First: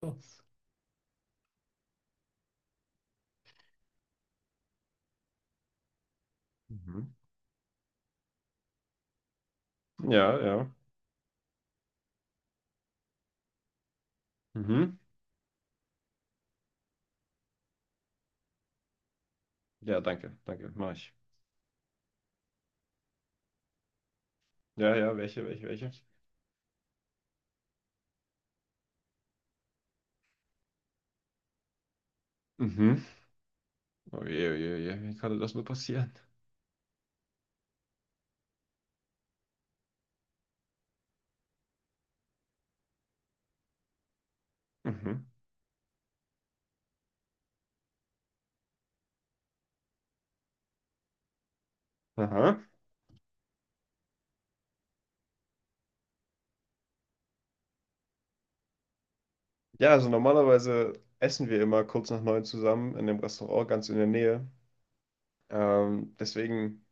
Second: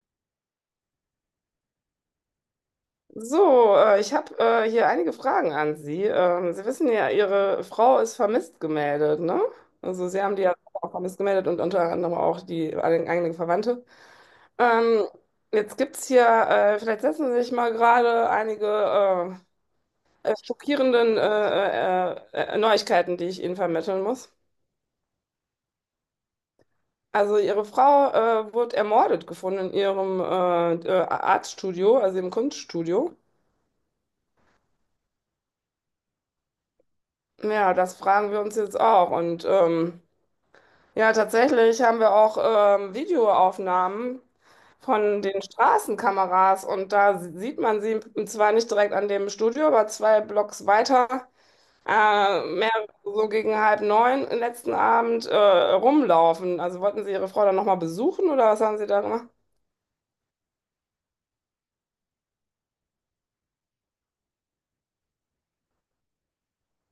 Das. Ich habe hier einige Fragen an Sie. Sie wissen ja, Mhm. Ihre Frau ist vermisst gemeldet, ne? Also Sie haben Ja, die ja ja. auch vermisst gemeldet und unter anderem auch einige Verwandte. Mhm. Ähm, jetzt gibt es hier, vielleicht setzen Sie sich mal gerade einige Ja, danke, danke, mach ich. schockierenden Neuigkeiten, die ich Ihnen vermitteln muss. Ja, ja, welche, welche, welche? Also Ihre Frau wurde ermordet gefunden in ihrem Artstudio, also im Mhm. Kunststudio. Oh je, oh je, oh je, wie konnte das nur passieren? Ja, das fragen wir uns jetzt auch und Ja, tatsächlich haben wir auch Videoaufnahmen von Mhm. den Straßenkameras und da sieht man sie zwar nicht direkt an dem Studio, aber zwei Blocks weiter, Aha. mehr so gegen halb neun letzten Abend rumlaufen. Also wollten Sie Ihre Frau dann nochmal besuchen oder was haben Sie da gemacht? Ja, also normalerweise essen wir immer kurz nach 9 zusammen in dem Restaurant ganz in der Nähe. Deswegen,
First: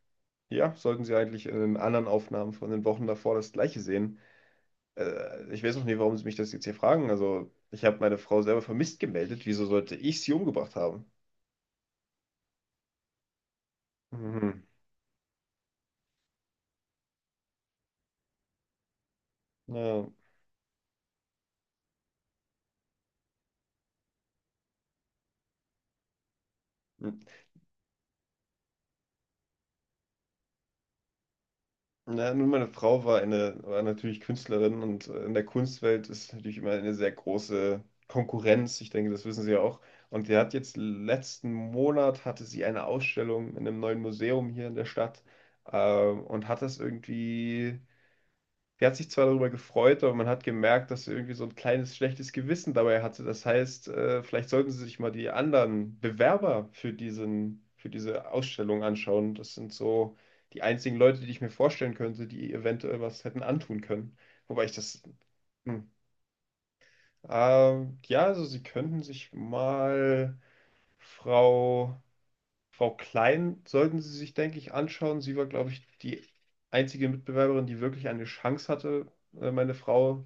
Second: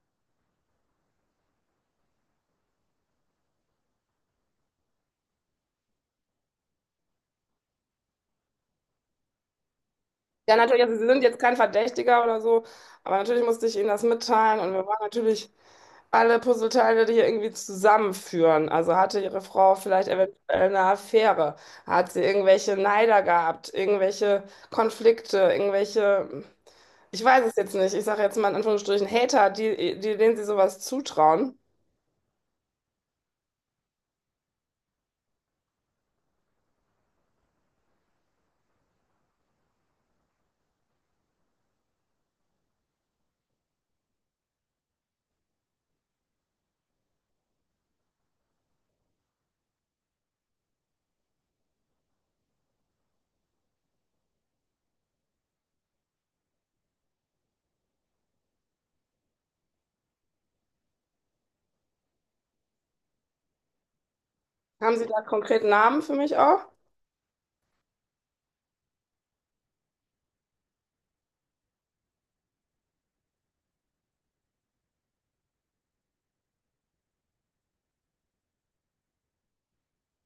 ja, sollten Sie eigentlich in den anderen Aufnahmen von den Wochen davor das Gleiche sehen. Ich weiß noch nie, warum Sie mich das jetzt hier fragen. Also, ich habe meine Frau selber vermisst gemeldet. Wieso sollte ich sie Ja, umgebracht natürlich, also Sie haben? sind jetzt kein Verdächtiger oder so, aber natürlich musste ich Ihnen das mitteilen Mhm. und wir waren natürlich alle Puzzleteile die hier irgendwie zusammenführen. Also hatte ihre Frau Ja. vielleicht eventuell eine Affäre? Hat sie irgendwelche Neider gehabt? Irgendwelche Konflikte? Irgendwelche, ich weiß es jetzt nicht, ich sage jetzt mal in Anführungsstrichen Hater, denen sie sowas zutrauen. Na, nun, meine Frau war natürlich Künstlerin und in der Kunstwelt ist natürlich immer eine sehr große Konkurrenz. Ich denke, das wissen Sie ja auch. Und die hat jetzt letzten Monat hatte sie eine Ausstellung in einem neuen Museum hier in der Stadt und hat das irgendwie. Sie hat sich zwar darüber gefreut, aber man hat gemerkt, dass sie irgendwie so ein kleines schlechtes Gewissen dabei hatte. Das heißt, vielleicht sollten Sie sich mal die anderen Bewerber für diese Ausstellung anschauen. Das sind so die einzigen Leute, die ich mir vorstellen könnte, die eventuell was hätten antun können. Wobei ich Haben das. Sie da konkret hm, Namen für mich auch? Ja, also Sie könnten sich mal Frau Klein sollten Sie sich, denke ich, anschauen. Sie war, glaube ich, die einzige Mitbewerberin, die wirklich eine Chance hatte, meine Frau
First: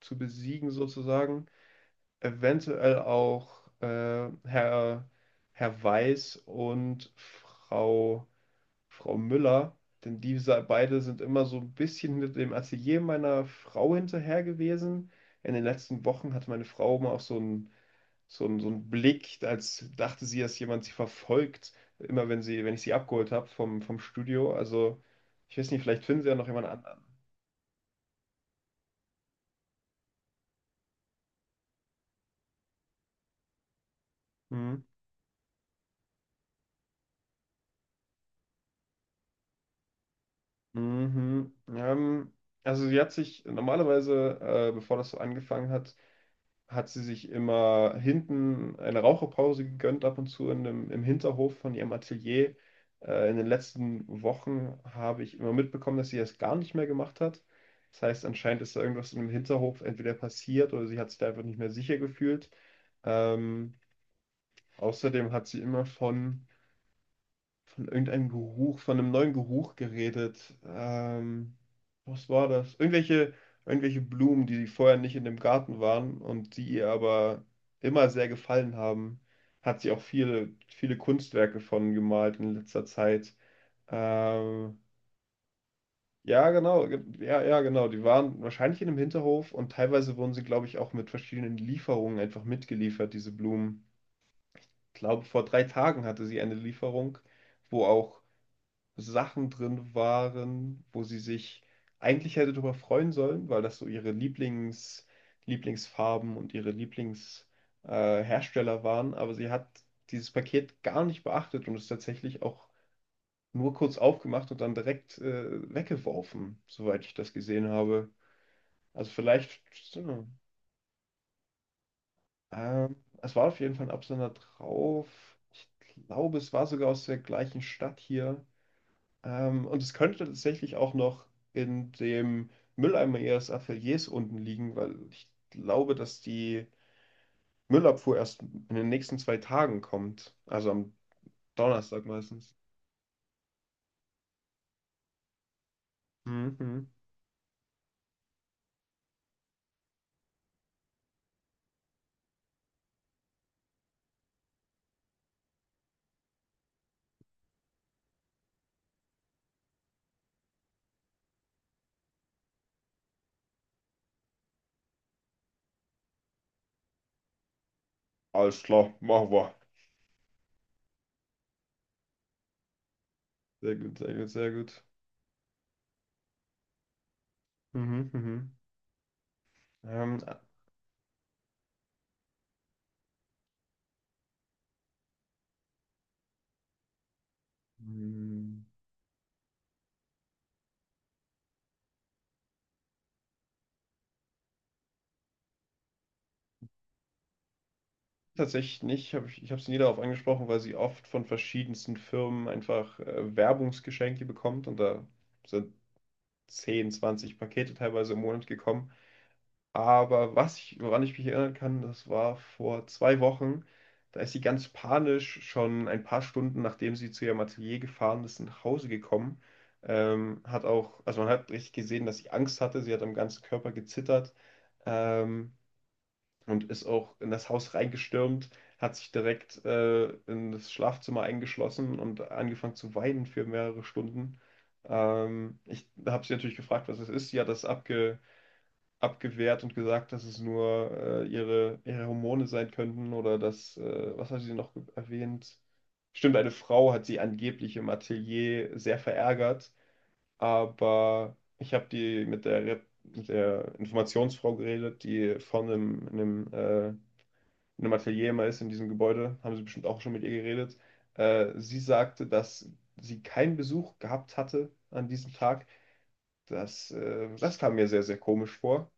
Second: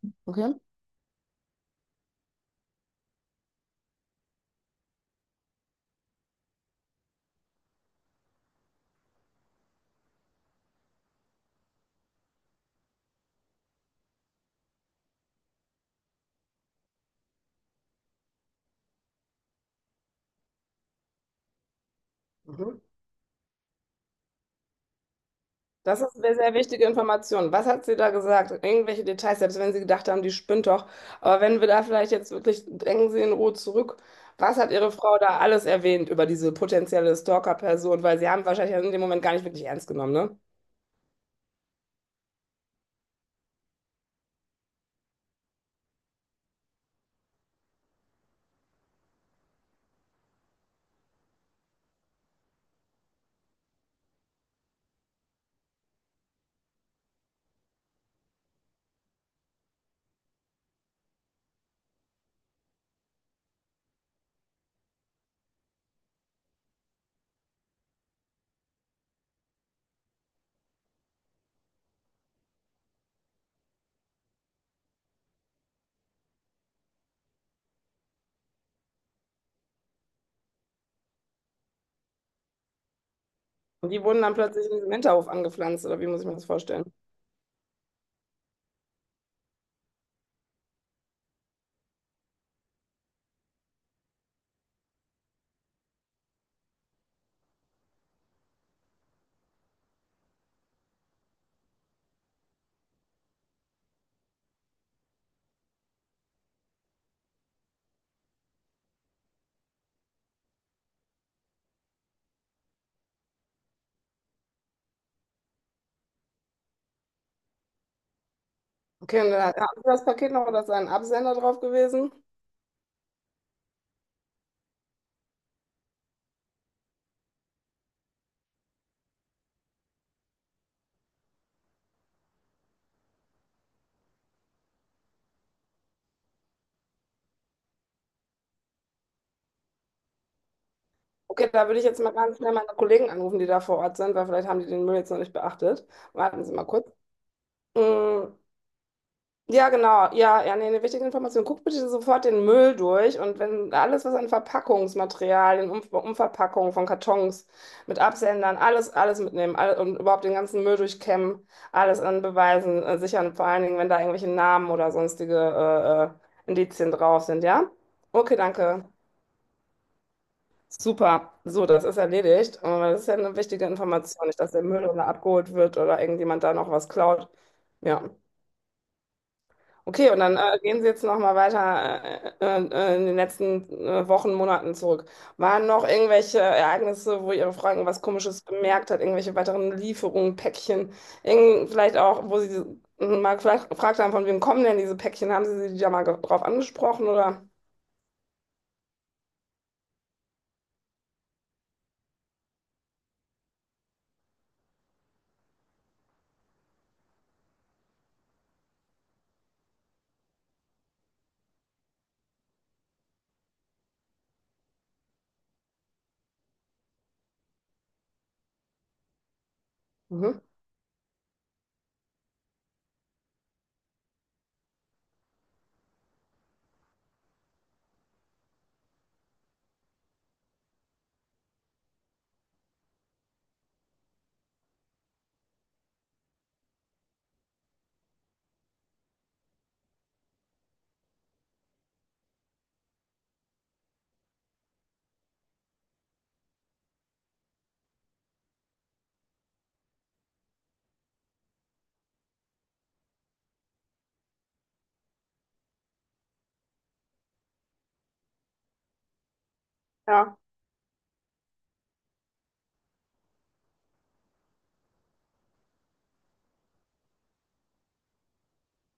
zu Okay. besiegen, sozusagen. Eventuell auch äh, Herr, Herr Weiß und Frau Müller, denn diese beide sind immer so ein bisschen mit dem Atelier meiner Frau hinterher gewesen. In den letzten Wochen hatte meine Frau mal auch so ein Blick, als dachte sie, dass jemand sie verfolgt, immer wenn ich Mhm. sie abgeholt habe vom Studio. Also, ich weiß nicht, Das vielleicht ist finden sie eine ja noch sehr jemand wichtige anderen. Information. Was hat sie da gesagt? Irgendwelche Details, selbst wenn Sie gedacht haben, die spinnt doch. Aber wenn wir da vielleicht jetzt wirklich, denken Sie in Ruhe zurück, was hat Hm. Ihre Frau da alles erwähnt über diese potenzielle Stalker-Person? Weil Sie haben wahrscheinlich in dem Moment gar nicht wirklich ernst genommen, ne? Mhm. Also sie hat sich normalerweise, bevor das so angefangen hat, hat sie sich immer hinten eine Raucherpause gegönnt, ab und zu im Hinterhof von ihrem Atelier. In den letzten Wochen habe ich immer mitbekommen, dass sie das gar nicht mehr gemacht hat. Das heißt, anscheinend ist da irgendwas in dem Hinterhof entweder passiert oder sie hat sich da einfach nicht mehr sicher gefühlt. Ähm, Außerdem hat sie immer von irgendeinem Geruch, von einem neuen Geruch geredet. Was war das? Irgendwelche Blumen, die vorher nicht in dem Garten waren und die ihr aber immer sehr gefallen haben. Hat sie auch viele, viele Kunstwerke von gemalt in letzter Zeit. Und die wurden dann plötzlich in Ähm, diesem Hinterhof angepflanzt, oder wie muss ich mir das ja, vorstellen? genau, ja, ja, genau. Die waren wahrscheinlich in einem Hinterhof und teilweise wurden sie, glaube ich, auch mit verschiedenen Lieferungen einfach mitgeliefert, diese Blumen. Ich glaube, vor 3 Tagen hatte sie eine Lieferung, wo auch Sachen drin waren, wo sie sich eigentlich hätte darüber freuen sollen, weil das so ihre Lieblingsfarben und ihre Lieblings, Hersteller waren. Aber sie hat dieses Paket gar nicht beachtet und es tatsächlich auch nur kurz aufgemacht und dann direkt, weggeworfen, soweit ich das gesehen habe. Also Okay, und dann hat vielleicht, haben Sie das so, Paket noch, oder ist da ein Absender drauf gewesen? ähm, es war auf jeden Fall ein Absender drauf. Ich glaube, es war sogar aus der gleichen Stadt hier. Und es könnte tatsächlich auch noch in dem Mülleimer ihres Ateliers unten liegen, weil ich glaube, dass die Müllabfuhr erst in den nächsten 2 Tagen kommt. Also am Okay, da würde ich jetzt Donnerstag mal ganz schnell meistens. meine Kollegen anrufen, die da vor Ort sind, weil vielleicht haben die den Müll jetzt noch nicht beachtet. Warten Sie mal Mhm. kurz. Mm. Ja, genau. Ja, ja, nee, eine wichtige Information. Guck bitte sofort den Müll durch und wenn alles, was an Verpackungsmaterialien, Umverpackungen von Kartons mit Absendern, alles, alles mitnehmen alle, und überhaupt den ganzen Müll durchkämmen, alles an Beweisen sichern, vor allen Dingen, wenn da irgendwelche Namen oder sonstige Indizien drauf sind, ja? Okay, Alles danke. klar, machen wir. Super. So, das ist erledigt. Das ist ja eine wichtige Sehr gut, sehr Information, gut, nicht, sehr dass der gut. Müll oder abgeholt wird oder irgendjemand da noch was klaut. Ja. Mhm, mhm. Okay, und Ähm, äh, dann gehen Sie jetzt noch mal weiter in den letzten Wochen, Monaten zurück. Waren noch irgendwelche Ereignisse, wo Ihre Frau irgendwas Komisches mh. bemerkt hat, irgendwelche weiteren Lieferungen, Päckchen, irgend, vielleicht auch, wo Sie mal vielleicht gefragt haben, von wem kommen denn diese Päckchen? Haben Sie sie da mal drauf angesprochen oder? Tatsächlich nicht. Hab ich ich habe sie nie darauf angesprochen, weil sie oft von verschiedensten Firmen einfach Werbungsgeschenke bekommt und da sind 10, 20 Pakete teilweise im Monat gekommen. Aber woran ich mich erinnern kann, das war vor 2 Wochen. Da ist sie ganz panisch schon ein paar Stunden, nachdem sie zu ihrem Atelier gefahren ist, nach Hause gekommen. Mhm. Hat auch, also man hat richtig gesehen, dass sie Angst hatte. Sie hat am ganzen Körper gezittert, ähm, und ist auch in das Haus reingestürmt, hat sich direkt, in das Schlafzimmer eingeschlossen und angefangen zu weinen für mehrere Stunden. Ich habe sie natürlich gefragt, was es ist. Sie hat das abgewehrt und gesagt, dass es nur ihre Hormone sein könnten oder dass, was hat sie noch erwähnt? Stimmt, eine Frau hat sie angeblich im Atelier sehr verärgert, aber ich habe die mit der Informationsfrau geredet, die vorne in einem Atelier immer ist, in diesem Gebäude, haben sie bestimmt auch schon mit ihr Ja. geredet. Sie sagte, dass sie keinen Besuch gehabt hatte an diesem Tag. Das kam mir sehr, sehr komisch vor.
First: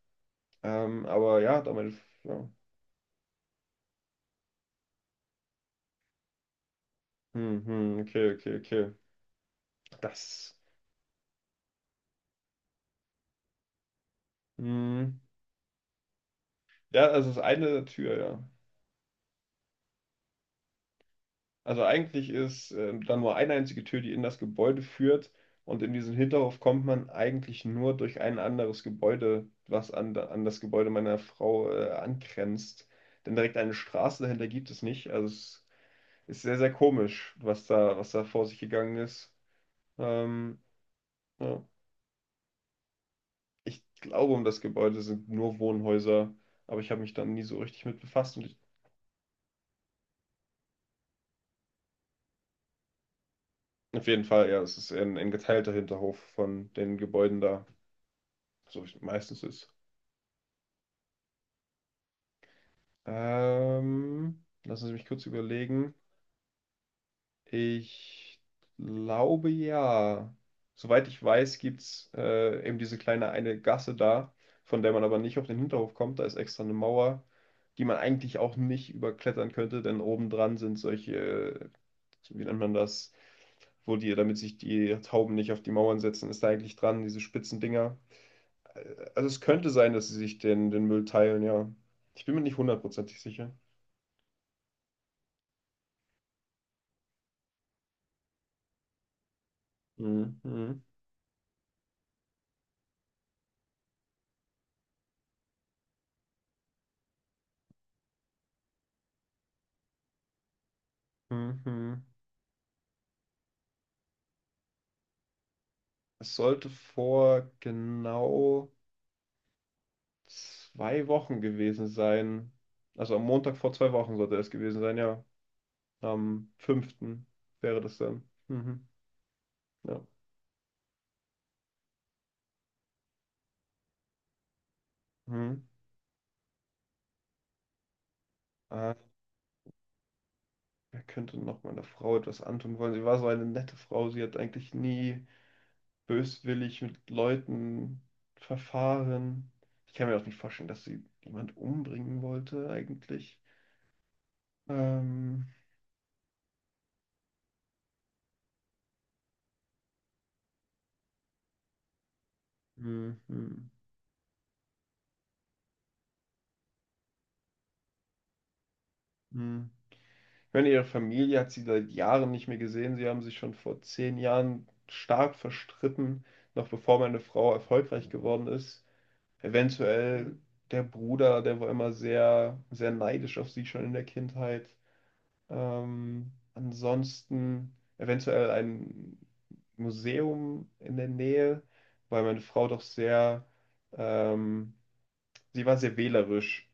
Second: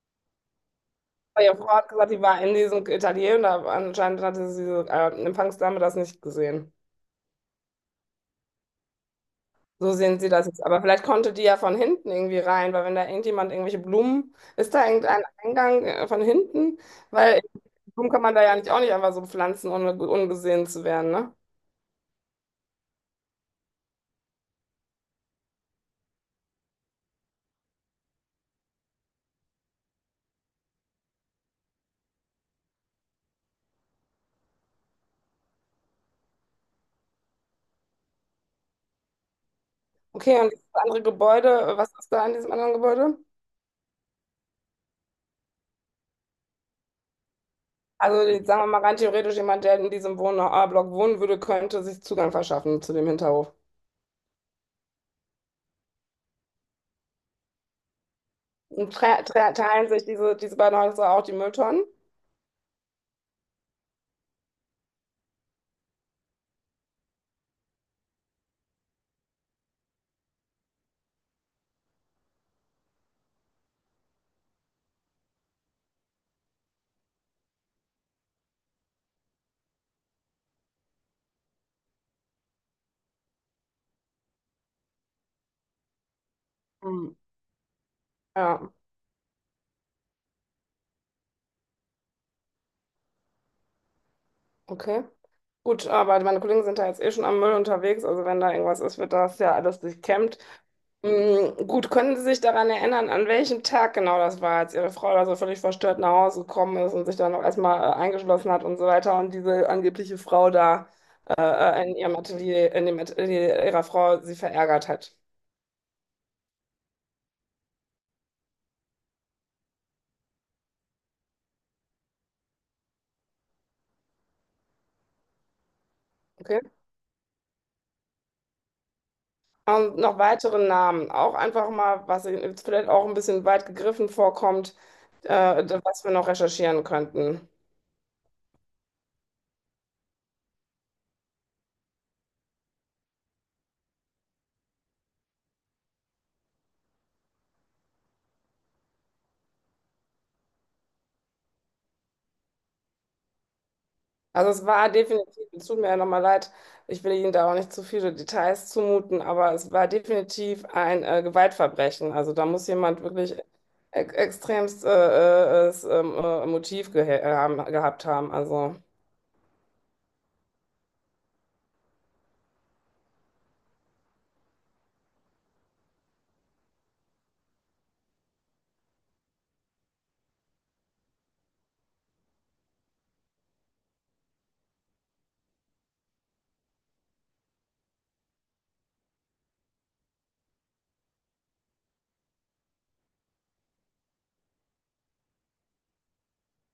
Aber Weil Ihre ja, Frau hat damit. gesagt, die war Ja. in diesem Atelier und da anscheinend hatte diese Empfangsdame das nicht gesehen. Hm, hm, okay, okay, okay. So sehen sie das Das. jetzt. Aber vielleicht konnte die ja von hinten irgendwie rein, weil wenn da irgendjemand irgendwelche Blumen, ist da Hm. irgendein Eingang von hinten? Ja, also es Weil ist eine Blumen Tür, kann man da ja. ja nicht auch nicht einfach so pflanzen, ohne ungesehen zu werden, ne? Also eigentlich ist da nur eine einzige Tür, die in das Gebäude führt. Und in diesen Hinterhof kommt man eigentlich nur durch ein anderes Gebäude, was an das Gebäude meiner Frau angrenzt. Denn direkt eine Straße dahinter gibt es nicht. Also es ist sehr, sehr komisch, was da vor sich gegangen ist. Okay, und Ähm, dieses andere Gebäude, ja. Was ist da in diesem anderen Gebäude? Ich glaube, um das Gebäude sind nur Wohnhäuser, aber ich habe mich dann nie so richtig mit Also befasst. Und jetzt ich, sagen wir mal rein theoretisch, jemand, der in diesem Wohnblock wohnen würde, könnte sich Zugang verschaffen zu dem Hinterhof. auf jeden Fall, ja, es ist eher ein geteilter Hinterhof von den Gebäuden da, so wie Und es tre meistens tre ist. teilen sich diese beiden Häuser auch die Mülltonnen? Lassen Sie mich kurz überlegen. Ich glaube ja. Soweit ich weiß, gibt es eben diese kleine eine Gasse da, von der man aber nicht auf den Hinterhof kommt. Da ist extra eine Mauer, die man eigentlich auch nicht überklettern könnte, denn obendran sind solche wie nennt man das, wo die, damit sich die Tauben nicht auf die Mauern setzen, ist da eigentlich dran, Hm. diese spitzen Dinger. Ja, Äh, Also es könnte sein, dass sie sich den Müll teilen, ja. Ich bin mir nicht hundertprozentig sicher. okay. Gut, aber meine Kollegen sind da jetzt eh schon am Müll unterwegs, also wenn da irgendwas ist, wird das ja alles durchkämmt. Mhm. Mhm. Gut, können Sie sich daran erinnern, an welchem Tag genau das war, als Ihre Frau da so völlig verstört nach Hause gekommen ist und sich dann noch erstmal eingeschlossen hat und so weiter und diese angebliche Frau da äh, in Mhm. ihrem Atelier, in dem Atelier ihrer Frau sie verärgert hat? Es sollte vor genau 2 Wochen gewesen sein. Also am Montag vor 2 Wochen sollte es gewesen sein, ja. Am Okay. fünften wäre das dann. Mhm. Und Ja. noch weitere Namen, auch einfach mal, was Ihnen jetzt vielleicht auch ein bisschen weit gegriffen vorkommt, Mhm. äh, was wir noch recherchieren könnten. Er könnte noch meiner Frau etwas antun wollen. Sie war so eine nette Frau. Sie hat eigentlich nie böswillig mit Leuten verfahren. Ich kann mir auch nicht vorstellen, dass sie jemand umbringen wollte, eigentlich. Also es war definitiv, Ähm, es tut mir ja nochmal leid, ich will Ihnen da auch nicht zu viele Details zumuten, aber es war definitiv ein Gewaltverbrechen. Also da muss jemand hm, wirklich e hm, extremst Motiv gehabt haben. Also hm. Ich meine, ihre Familie hat sie seit Jahren nicht mehr gesehen. Sie haben sich schon vor 10 Jahren stark verstritten, noch bevor meine Frau erfolgreich geworden ist. Eventuell der Bruder, der war immer sehr, sehr neidisch auf sie schon in der Kindheit. Ansonsten eventuell ein Museum in der Nähe, weil meine Frau doch sehr, ähm, sie war sehr wählerisch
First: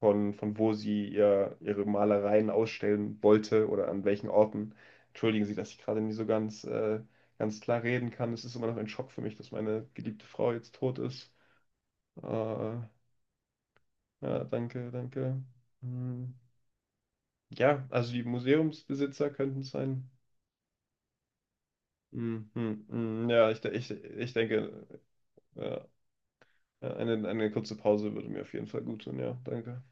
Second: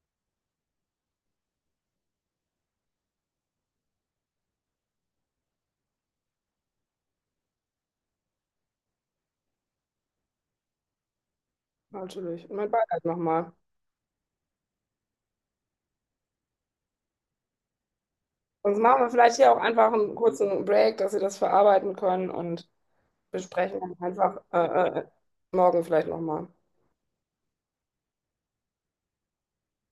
von wo sie ihre Malereien ausstellen wollte oder an welchen Orten. Entschuldigen Sie, dass ich gerade nie so ganz, ganz klar reden kann. Es ist immer noch ein Schock für mich, dass meine geliebte Frau jetzt tot ist. Natürlich, mein Ja, Beileid nochmal. danke, danke. Hm. Ja, also die Sonst machen wir Museumsbesitzer vielleicht hier auch könnten es einfach sein. einen kurzen Break, dass Sie das verarbeiten können Mhm, und mhm. Ja, ich, de- besprechen ich, dann ich einfach denke, morgen ja, vielleicht nochmal. eine kurze Pause würde mir auf jeden Fall gut tun. Ja, danke.